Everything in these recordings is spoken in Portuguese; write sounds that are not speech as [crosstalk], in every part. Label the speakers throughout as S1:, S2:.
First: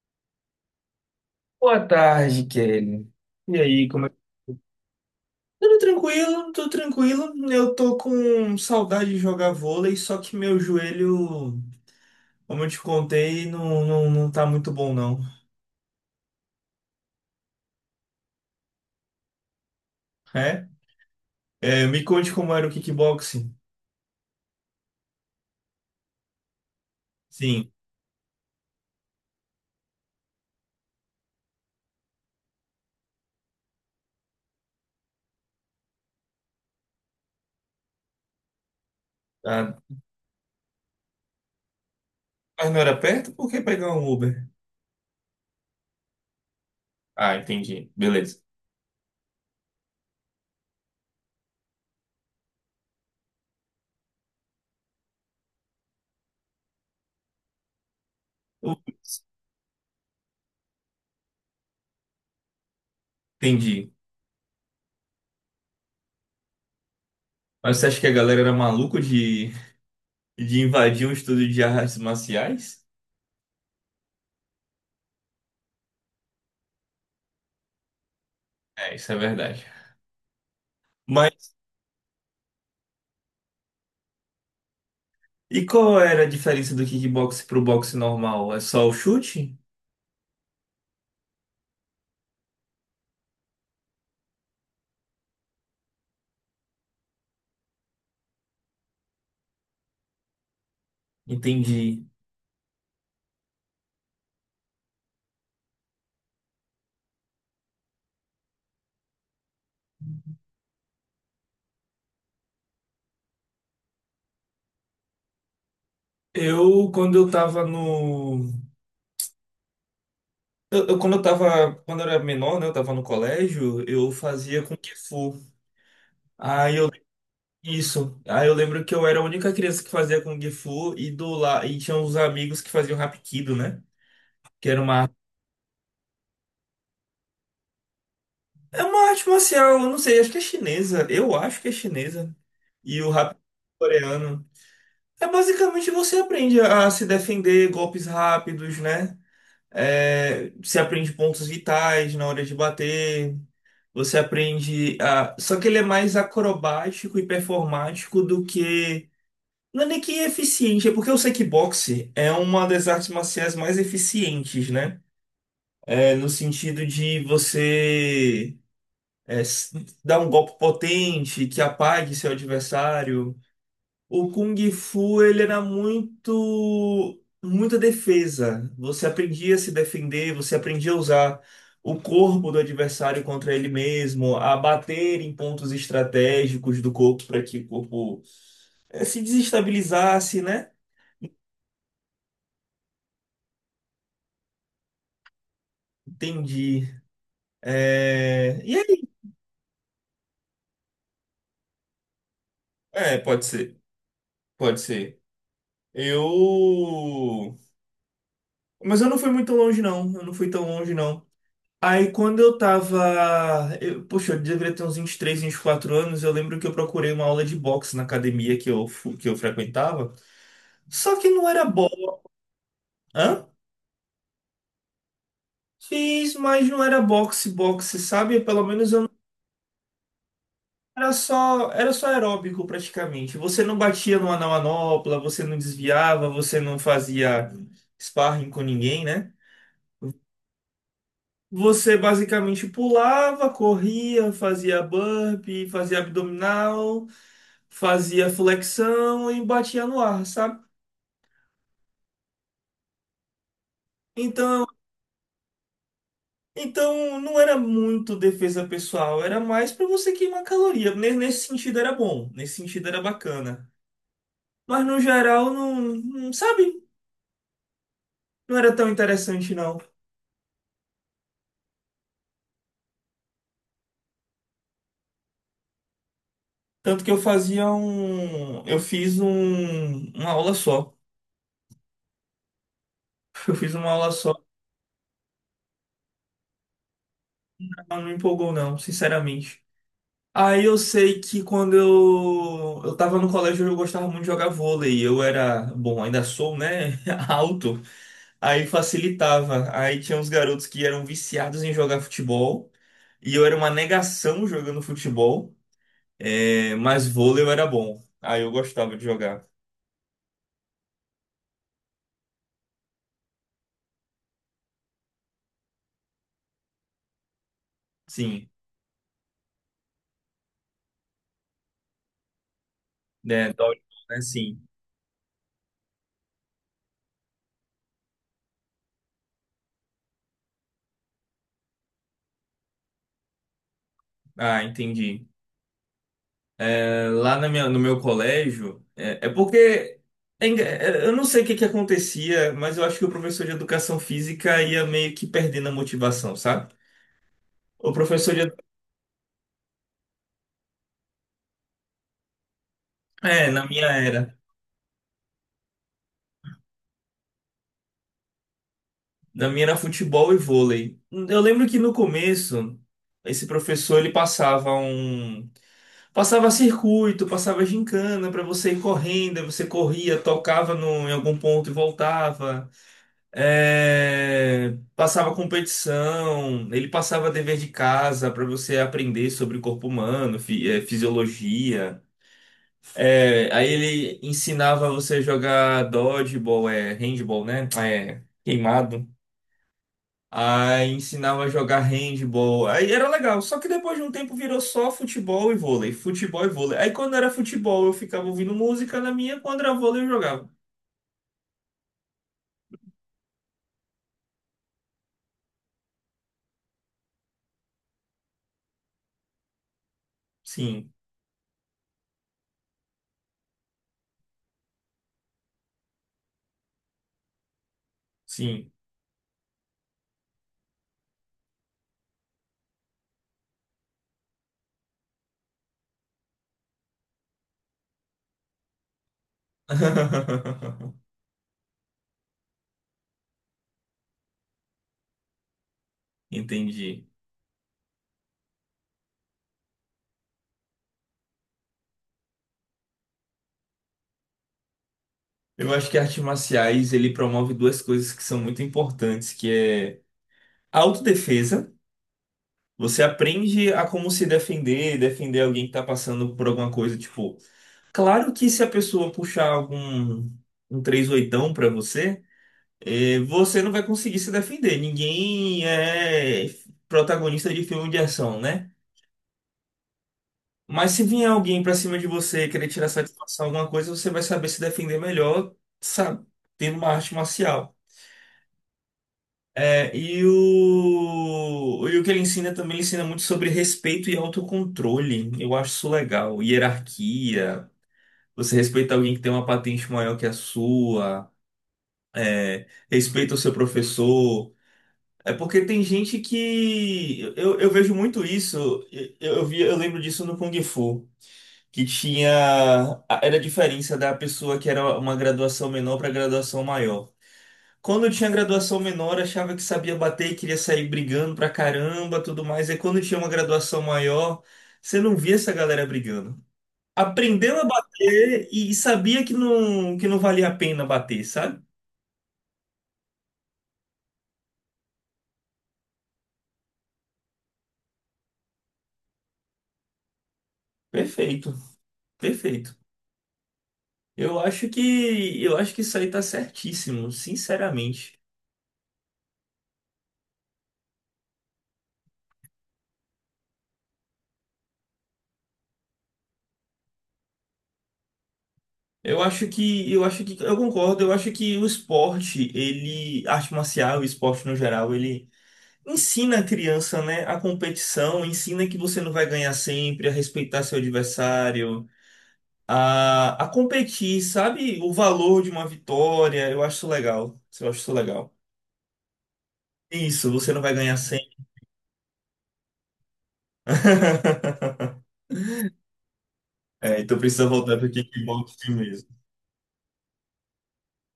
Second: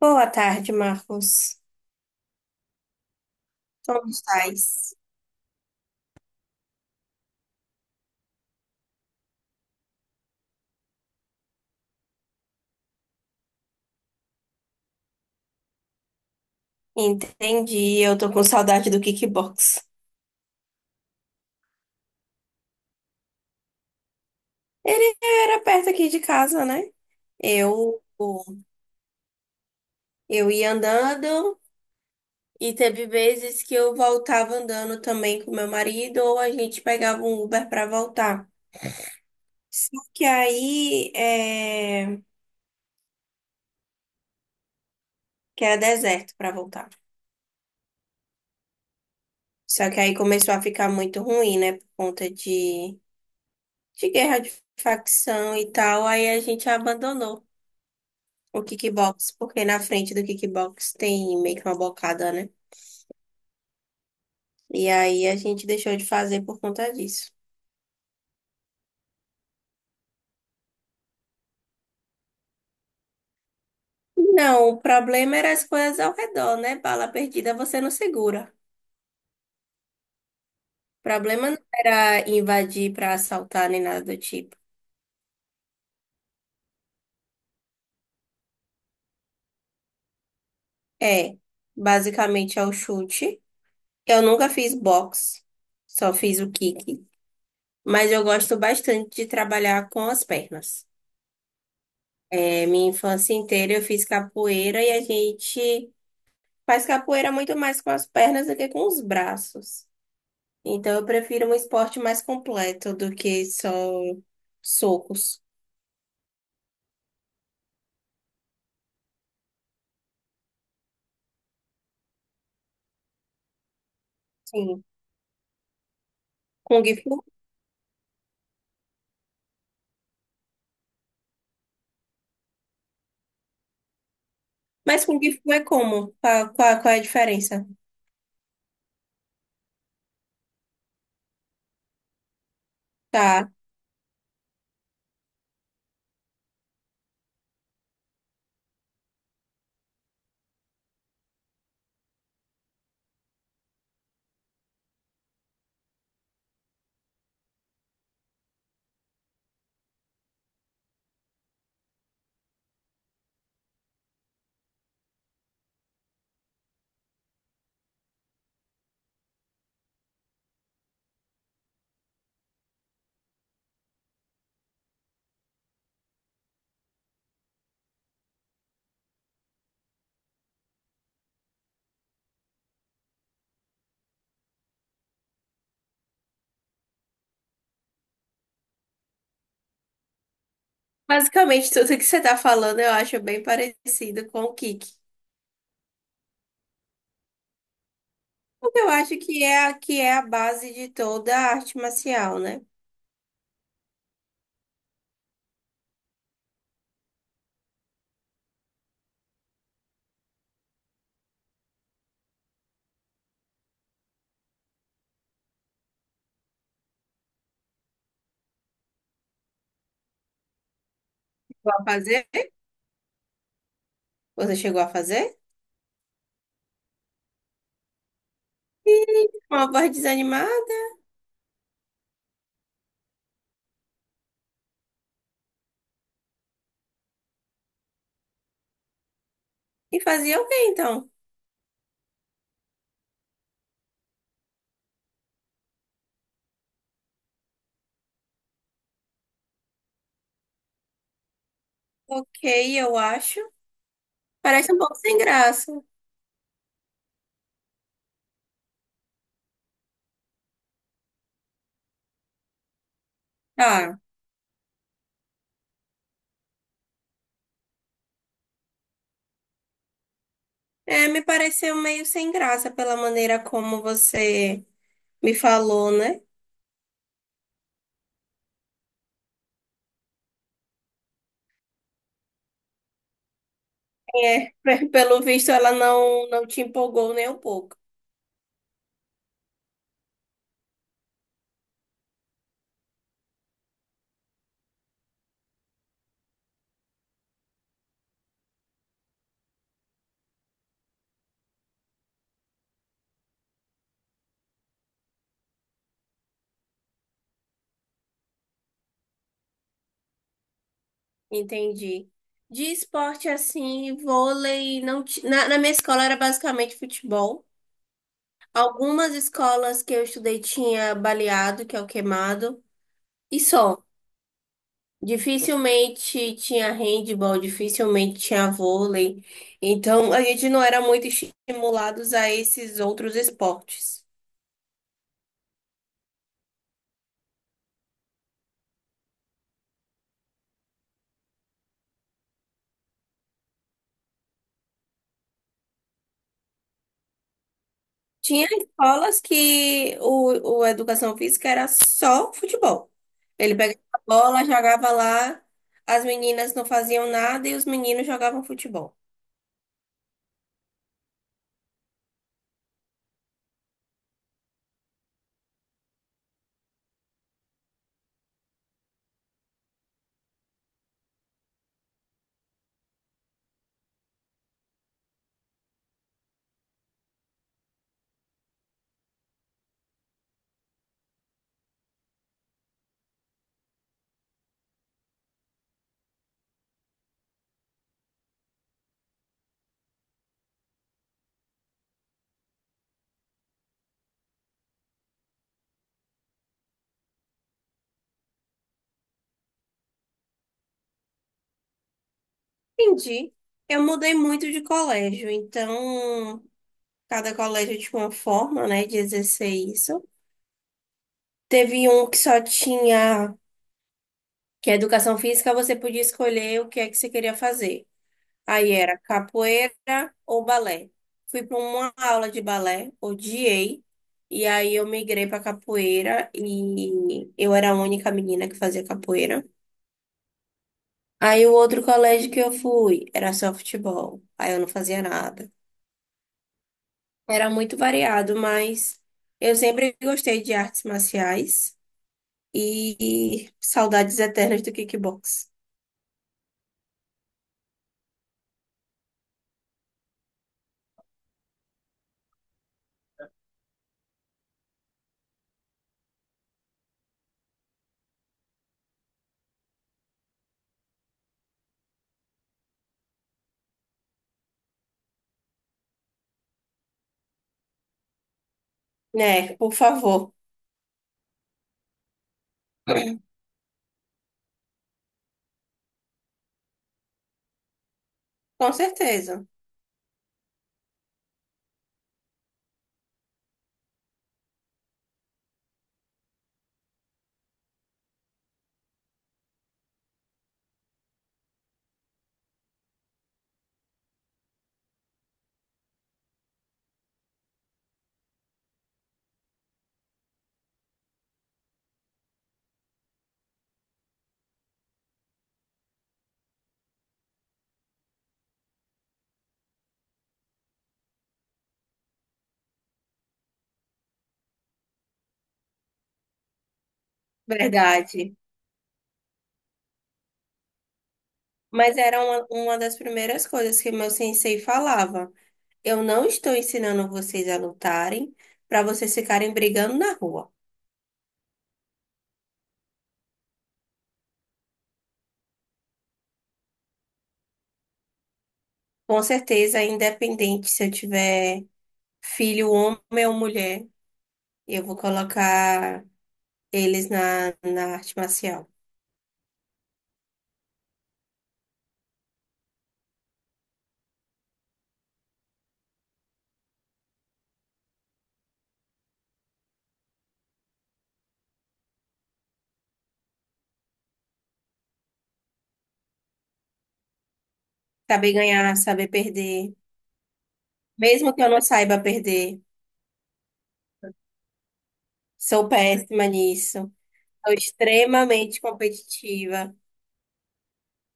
S1: Boa tarde, Marcos.
S2: Boa tarde, Kelly. E aí, como
S1: Como
S2: é?
S1: estás?
S2: Tudo tranquilo, tudo tranquilo. Eu tô com saudade de jogar vôlei, só que meu joelho, como eu te contei, não tá muito bom, não.
S1: Entendi, eu tô com saudade do kickbox.
S2: É? É, me conte como era o kickboxing.
S1: Ele era perto aqui de casa, né?
S2: Sim.
S1: Eu, eu ia andando e teve vezes que eu voltava andando também com meu marido ou a gente pegava um Uber pra voltar.
S2: Ah,
S1: Só que aí,
S2: mas não era perto? Por que pegar um Uber?
S1: que era deserto pra voltar.
S2: Ah, entendi. Beleza.
S1: Só que aí começou a ficar muito ruim, né? Por conta de guerra de facção e tal, aí a gente abandonou o
S2: Eu.
S1: kickbox, porque na frente do kickbox tem meio que uma bocada, né?
S2: Entendi.
S1: E aí a gente deixou de fazer por conta disso.
S2: Mas você acha que a galera era maluca de invadir um estúdio de artes marciais?
S1: Não, o problema era as coisas ao redor, né? Bala perdida você não segura.
S2: É, isso é verdade.
S1: O
S2: Mas.
S1: problema não era invadir pra assaltar nem nada do tipo.
S2: E qual era a diferença do kickbox pro boxe normal? É só o chute?
S1: É, basicamente é o chute. Eu nunca fiz boxe, só fiz o kick. Mas eu gosto bastante de trabalhar com as pernas.
S2: Entendi.
S1: É, minha infância inteira eu fiz capoeira e a gente faz capoeira muito mais com as pernas do que com os braços. Então eu prefiro um esporte mais completo do que só socos.
S2: Eu, quando eu tava no. Eu- quando eu tava. Quando eu era menor, né? Eu tava no colégio, eu fazia Kung
S1: Sim.
S2: Fu. Aí
S1: Kung
S2: eu.
S1: Fu?
S2: Isso. Aí eu lembro que eu era a única criança que fazia Kung Fu e do lá. E tinha uns amigos que faziam Hapkido, né? Que era
S1: Mas
S2: uma.
S1: Kung Fu é como? Qual é a diferença?
S2: É uma arte marcial, eu não sei, acho que é chinesa. Eu acho que é chinesa. E o Hapkido
S1: Tá.
S2: é coreano. É basicamente você aprende a se defender golpes rápidos, né? É, você aprende pontos vitais na hora de bater. Você aprende a. Só que ele é mais acrobático e performático do que. Não é nem que eficiente, é porque o kickboxing é uma das artes marciais mais eficientes, né? É, no sentido de é, s- dar um golpe potente que apague seu adversário. O Kung Fu, ele era muito, muita defesa. Você aprendia a se defender, você aprendia a usar o corpo do adversário contra ele mesmo, a bater em pontos estratégicos do corpo para que o corpo se desestabilizasse, né?
S1: Basicamente, tudo que você tá falando eu acho bem parecido com o kick.
S2: Entendi. E
S1: Porque eu
S2: aí?
S1: acho que é que é a base de toda a arte marcial, né?
S2: É, pode ser, pode ser. Eu. Mas eu não fui muito longe, não. Eu não fui tão longe, não. Aí quando eu tava. Eu deveria ter uns 23, quatro anos. Eu lembro que eu procurei uma aula de boxe na academia que que eu frequentava. Só que não era
S1: Vai
S2: boxe.
S1: fazer?
S2: Hã?
S1: Você chegou a fazer?
S2: Fiz, mas não era boxe, boxe, sabe? Pelo menos eu não.
S1: Ih, uma voz desanimada?
S2: Era só aeróbico praticamente. Você não batia numa na manopla, você não desviava, você não fazia sparring com ninguém, né?
S1: E fazia o quê, então?
S2: Você basicamente pulava, corria, fazia burpee, fazia abdominal, fazia flexão e batia no ar, sabe?
S1: Ok, eu acho.
S2: Então,
S1: Parece um pouco sem graça.
S2: então não era muito defesa pessoal, era mais para você queimar caloria. Ne- Nesse sentido era bom, nesse sentido era bacana.
S1: Ah,
S2: Mas no geral não, não- sabe? Não era tão interessante não.
S1: é, me pareceu meio sem graça pela maneira como você me falou, né?
S2: Tanto que eu fazia um, eu fiz um, uma aula só. [laughs] Eu fiz uma aula só,
S1: É, [laughs] pelo visto ela não, não te empolgou nem um pouco.
S2: mas não me empolgou não, sinceramente. Aí eu sei que eu tava no colégio eu gostava muito de jogar vôlei. Eu era, bom, ainda sou, né? [laughs] Alto. Aí facilitava. Aí tinha uns garotos que eram viciados em jogar futebol. E eu era uma negação jogando futebol. É, mas vôlei eu era bom. Aí eu gostava de jogar.
S1: Entendi. De esporte assim, vôlei, não ti- na, na minha escola era basicamente futebol.
S2: Sim.
S1: Algumas escolas que eu estudei tinha baleado, que é o queimado, e
S2: Né? Dodgeball,
S1: só.
S2: né? Sim.
S1: Dificilmente tinha handball, dificilmente tinha vôlei. Então, a gente não era muito estimulados a esses outros esportes.
S2: Ah, entendi. No meu colégio, é porque eu não sei o que que acontecia, mas eu acho que o professor de educação física ia meio que perdendo a motivação, sabe? O professor de,
S1: Tinha escolas que o educação física era só futebol.
S2: é,
S1: Ele pegava a bola, jogava lá, as meninas não faziam nada e os meninos jogavam futebol.
S2: na minha era futebol e vôlei. Eu lembro que no começo esse professor ele passava um passava circuito, passava gincana para você ir correndo, aí você corria, tocava no, em algum ponto e voltava. É, passava competição, ele passava dever de casa para você aprender sobre o corpo humano, fisiologia. É, aí ele ensinava você a jogar dodgeball, é, handball, né? Ah, é, queimado. Aí ensinava a jogar handball. Aí era legal, só que depois de um tempo virou só futebol e vôlei, futebol e vôlei. Aí quando era futebol eu ficava ouvindo música na minha, quando era vôlei eu jogava.
S1: Entendi. Eu mudei muito de colégio, então cada colégio tinha uma forma, né, de exercer isso.
S2: Sim,
S1: Teve um que só tinha que a educação física você podia escolher o que é que você queria fazer.
S2: sim.
S1: Aí era capoeira ou balé. Fui para uma aula de balé, odiei, e aí eu migrei para capoeira e eu era a única menina que fazia capoeira.
S2: [laughs]
S1: Aí o outro colégio que eu fui era só futebol, aí eu não fazia nada.
S2: Entendi.
S1: Era muito variado, mas eu sempre gostei de artes marciais e saudades eternas do kickbox.
S2: Eu acho que artes marciais ele promove duas coisas que são muito importantes, que é a autodefesa. Você aprende a como se defender, defender alguém que está passando por alguma coisa, tipo, claro que se a pessoa puxar algum um três oitão para você, você não vai conseguir se defender. Ninguém é protagonista de filme de ação, né?
S1: Né, por favor.
S2: Mas se vier alguém para cima de você querer tirar satisfação alguma coisa, você vai saber se defender melhor, sabe, tendo uma arte marcial.
S1: Com certeza,
S2: É, e o que ele ensina também, ele ensina muito sobre respeito e autocontrole. Eu acho isso legal. Hierarquia, você respeita alguém que tem uma patente maior que a sua, é, respeita o seu professor. É porque tem gente que. Eu vejo muito isso, eu lembro disso no Kung Fu, que tinha. Era a diferença da pessoa que era uma graduação menor para graduação maior. Quando eu tinha graduação menor, achava que sabia bater e queria sair brigando pra caramba, tudo mais. E quando tinha uma graduação maior, você não via essa galera brigando. Aprendeu a
S1: verdade.
S2: bater e sabia que não valia a pena bater, sabe?
S1: Mas era uma das primeiras coisas que meu sensei falava. Eu não estou ensinando vocês a lutarem para vocês ficarem brigando na rua.
S2: Perfeito, perfeito. Eu acho que isso aí tá certíssimo, sinceramente.
S1: Com certeza, independente se eu tiver filho, homem ou mulher, eu vou colocar eles na arte marcial.
S2: Eu acho que eu concordo, eu acho que o esporte, ele, arte marcial, o esporte no geral, ele ensina a criança, né, a competição, ensina que você não vai ganhar sempre, a respeitar seu adversário, a competir, sabe? O valor de uma vitória. Eu acho isso legal. Eu acho isso
S1: Saber
S2: legal.
S1: ganhar, saber perder.
S2: Isso, você não vai ganhar
S1: Mesmo que
S2: sempre.
S1: eu não saiba perder,
S2: [laughs]
S1: sou péssima nisso.
S2: É, então precisa
S1: Sou
S2: voltar para
S1: extremamente
S2: kickboxing mesmo.
S1: competitiva.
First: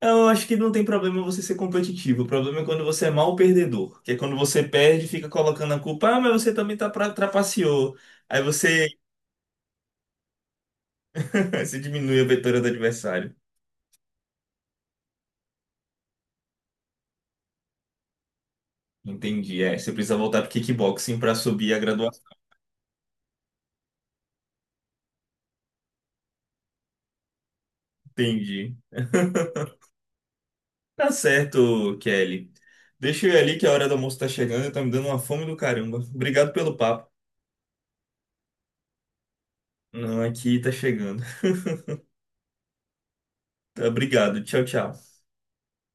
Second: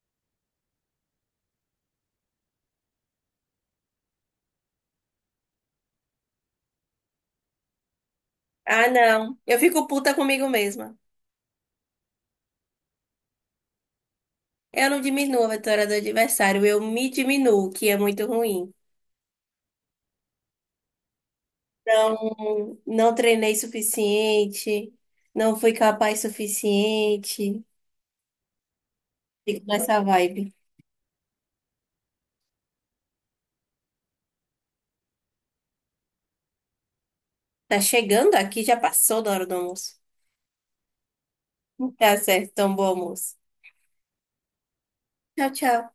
S2: Eu acho que não tem problema você ser competitivo. O problema é quando você é mal perdedor, que é quando você perde, e fica colocando a culpa. Ah, mas você também tá pra, trapaceou. Aí você,
S1: Ah, não. Eu fico puta comigo mesma.
S2: [laughs] você diminui a vitória do adversário.
S1: Eu não diminuo a vitória do adversário, eu me diminuo, que é muito ruim.
S2: Entendi. É, você precisa voltar pro kickboxing para subir a graduação.
S1: Não, não treinei suficiente, não fui capaz suficiente.
S2: Entendi.
S1: Fico nessa vibe.
S2: Tá certo, Kelly. Deixa eu ir ali que a hora do almoço tá chegando e tá me dando uma fome do caramba. Obrigado pelo papo.
S1: Tá chegando aqui, já passou da hora do almoço.
S2: Não, aqui tá chegando. [laughs]
S1: Tá certo, então bom almoço.
S2: Tá, obrigado. Tchau, tchau.
S1: Tchau, tchau.